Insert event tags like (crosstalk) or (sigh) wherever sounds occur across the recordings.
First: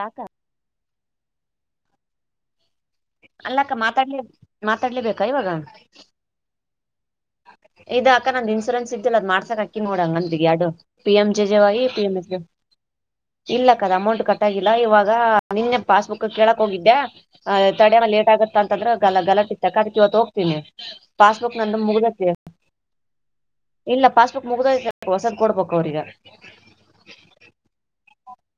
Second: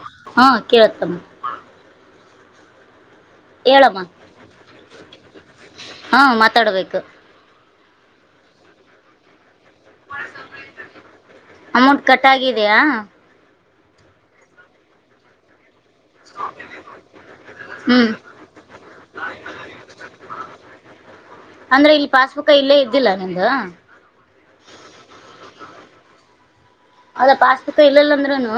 ತಾಕ ಹಾ ಕೇಳ್ದ ಅಲ್ಲಕ್ಕ ಹೇಳಮ್ಮ ಮಾತಾಡ್ಲ ಮಾತಾಡ್ಲೇಬೇಕಾ ಇವಾಗ ಹಾ ಮಾತಾಡ್ಬೇಕು ಇದ ಅಕ್ಕ ನಂದಂದು ಇನ್ಸೂರೆನ್ಸ್ ಇದ್ದಿಲ್ಲ ಅದ್ಸಕಕ್ಗ್ತತಿ ಿ ನೋಡಂಗ ಅಂತಿಗೆ ಅಡು ಪಿ ಎಂ ಜೆಜವ ಪಿ ಅಮೌಂಟ್ ಎಂ ಕಟ್ ಆಗಿದೆಯಾ ಇಲ್ಲ ಅಮೌಂಟ್ ಕಟ್ಟಾಗಿಲ್ಲ ಇವಾಗ ನಿನ್ನೆ ಪಾಸ್ಬುಕ್ ಕೇಳಕ್ ಹೋಗಿದ್ದೆ ತಡಮ ಹ್ಮ್ ಲೇಟ್ ಆಗತ್ತ ಅಂತಂದ್ರೆ ಗಲ ಗಲಟ ಇತ್ತ ಅದಕ್ಕೆ ಇವತ್ತು ಹೋಗ್ತೀನಿ ಪಾಸ್ಬುಕ್ ನ ಅಂದ್ರೆ ಮುಗತಿ (unintelligible) ಇಲ್ಲೇ ಇದ್ದಿಲ್ಲ ನಿಂದ ಮುಗ್ದೈತಿ ಹೊಸದ್ ಕೊಡ್ಬೇಕು ಅವ್ರಗ ಹೌದಾ ಪಾಸ್ ಬುಕ್ ಇರ್ಲಿಲ್ಲ ಅಂದ್ರೂನು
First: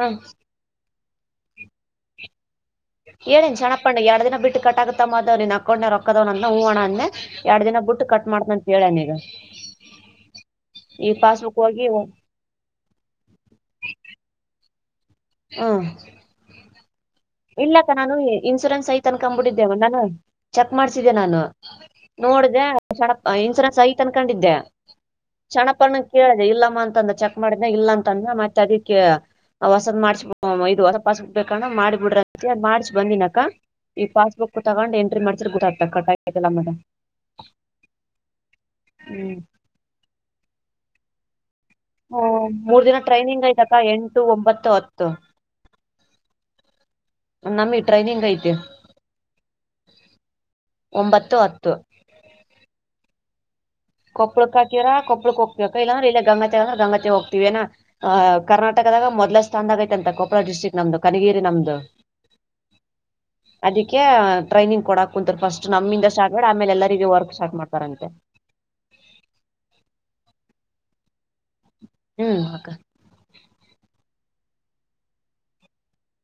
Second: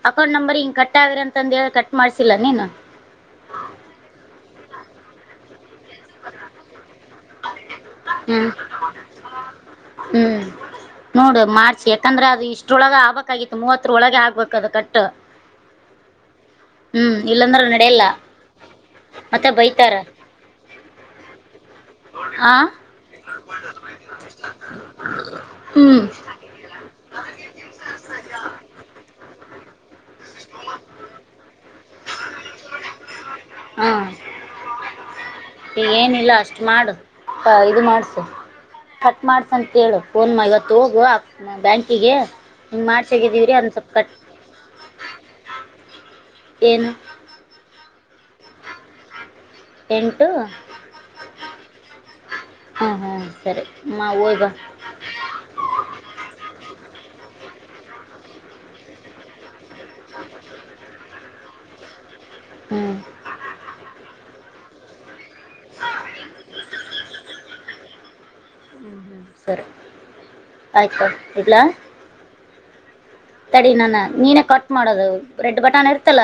ಹ್ಮ್ ಅಕೌಂಟ್ ನಂಬರ್ ಹಿಂಗ ಕಟ್ಟ ಕಟ್ ಆದ್ರ ಅಂತ ಹೇಳಿ ಕಟ್ ಮಾಡಿಸಿಲ್ಲ ನೀನು ಹೇಳೇನ ಜನಪಣ್ಣು ಎರಡು ದಿನ ಬಿಟ್ಟು ಕಟ್ ಆಗುತ್ತ ಅಮ್ಮ ನಿನ್ನ ಅಕೌಂಟ್ಗೆ ದಿನ ಬಿಟ್ಟು ಕಟ್ ಹ್ಮ್ ಮಾಡ್ತನಂತ ಹೇಳೇನ್ ಈಗ ಹ್ಮ್ ಈ ನೋಡು ಪಾಸ್ಬುಕ್ ಮಾರ್ಚ್ ಹೋಗಿ ಯಾಕಂದ್ರ ಅದ ಇಷ್ಟರೋಳಗೆ ಆಗಬೇಕಾಗಿತ್ತು ಮೂವತ್ತರ ಒಳಗೆ ಆಗ್ಬಬೇಕ ಅದ ಕಟ್ಟ ಹ್ಮ್ ಹ್ಮ್ ಇಲ್ಲಾಂದ್ರೆ ಇಲ್ಲಕ್ಕ ನಡೆಯಲ್ಲ ನಾನು ಇನ್ಸೂರೆನ್ಸ್ ಐತ ಮತ್ತೆ ಅನ್ಕೊಂಡ್ಬಿಟ್ಟಿದ ಬೈತಾರ ನಾನ ಚೆಕ್ ಮಾಡಿಸಿದ್ದೆ ನಾನು ಆ ನೋಡ್ದ ಕ್ಣ ಇನ್ಸೂರೆನ್ಸ್ ಐತ ಅನ್ಕೊಂಡಿದ್ದೆ ಚೆನ್ನಪ್ಪ ಹ್ಮ್ ಅಣ್ಣನ ಕೇಳ್ದ ಇಲ್ಲಮ್ಮ ಅಂತಂದ ಚೆಕ್ ಮಾಡಿದ ಇಲ್ಲ ಅಂತಂದ ಮತ್ತೆ ಅದಿಕ್ಕೆ ಹೊಸದ್ ಮಾಡ್ಸಬ ಇ ಹೊಸದ ಮಾಡಸ ಹೊಸ ಪಾಸ್ ಬುಕ್ ಬೇಕ ಅಂದ ಮಾಡ ಬಿಡ್ರಿ ಮಾಡ್ಸಿ ಬಂದಿನಿಕ್ಕ ಹಾ ಈ ಪಾಸ್ಬುಕ್ ತಗೊಂಡು ಎಂಟ್ರಿ ಮಾಡ್ಸ್ರ ಗೊತ್ತಾಗ್ತೈತಿ ಕಟ್ ಏನಿಲ್ಲ ಆಗ್ತೈತಿ ಇಲ್ಲ ಅಂತ ಅಷ್ಟು ಮಾಡು ಇದು ಮಾಡ್ಸು ಕಟ್ ಹ್ಮ್ ಮಾಡ್ಸ ಅಂತೇಳು ಫೋನ್ ಮ ಇವತ್ತು ಹೋಗು ಬ್ಯಾಂಕಿಗೆ ಹ್ಮ ಮೂರ್ ಹಿಂಗೆ ದಿನ ಟ್ರೈನಿಂಗ್ ಮಾಡ್ಸಾಗಿದ್ದೀವ್ರಿ ಐತಿ ಅದನ್ನ ಅಕ್ಕ ಸ್ವಲ್ಪ ಕಟ್ ಎಂಟು ಒಂಬತ್ತು ಹತ್ತು ಏನು ನಮ್ಮ ಟ್ರೈನಿಂಗ್ ಐತಿ ಎಂಟು ಒಂಬತ್ತು ಹತ್ತು ಹಾ ಹಾ ಸರಿ ಮಾ ಹೋಯ್ ಬಾ ಕೊಪ್ಪಳಕ್ಕ ಹಾಕೀರ ಕೊಪ್ಪಳಕ ಹೋಗ್ತೀವಿ ಅಕ್ಕ ಇಲ್ಲಾ ಇಲ್ಲೇ ಗಂಗಾವತಿ ಅಂದ್ರ ಗಂಗಾವತಿಗ ಹೋಗ್ತಿವೇನ ಆ ಕರ್ನಾಟಕದಾಗ ಮೊದಲಷ್ಟ ಚಂದ ಆಗೆತಿ ಅಂತ ಕೊಪ್ಪಳ ಡ್ಟ್ರಿಕ್ ನಮ್ದ ಕನಗಿರಿ ನಮ್ದು ಹ್ಞೂ (inaudible) ಅದಕ್ಕೆ ಟ್ರೈನಿಂಗ್ ಕೊಡಾಕ ಕುಂತರ್ ಫಸ್ಟ್ ನಮ್ಮಿಂದ ಸ್ಟಾರ್ಟ್ ಮಾಡಿ ಆಮೇಲ ಎಲ್ಲರಿಗೆ ವರ್ಕ್ ಸ್ಟಾರ್ಟ ಮಾಡ್ತಾರಂತೆ ಹ್ಮ್ ಹ್ಮ್ ಸರಿ ಆಯ್ತು ಇಡ್ಲಾ ಹ್ಮ್ ಅಕ್ಕ ತಡಿ ನಾನ ನೀನ ಕಟ್ ಮಾಡೋದು ರೆಡ್ ಬಟನ್ ಇರ್ತಲ್ಲ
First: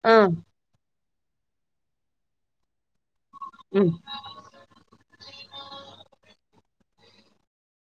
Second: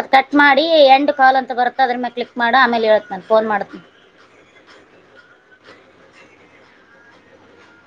ಅದ್ ಹ್ಮ್ ಕಟ್ ಮಾಡಿ ಎಂಡ ಕಾಲ್ ಅಂತ ಬರುತ್ತ ಅದರ ಮ್ಯಾಲ ಕ್ಲಿಕ್ ಮಾಡ ಆಮೇಲೇ ಹೇಳತನ ಫೋನ್ ಮಾಡ್ತನ ಹ್ಮ್.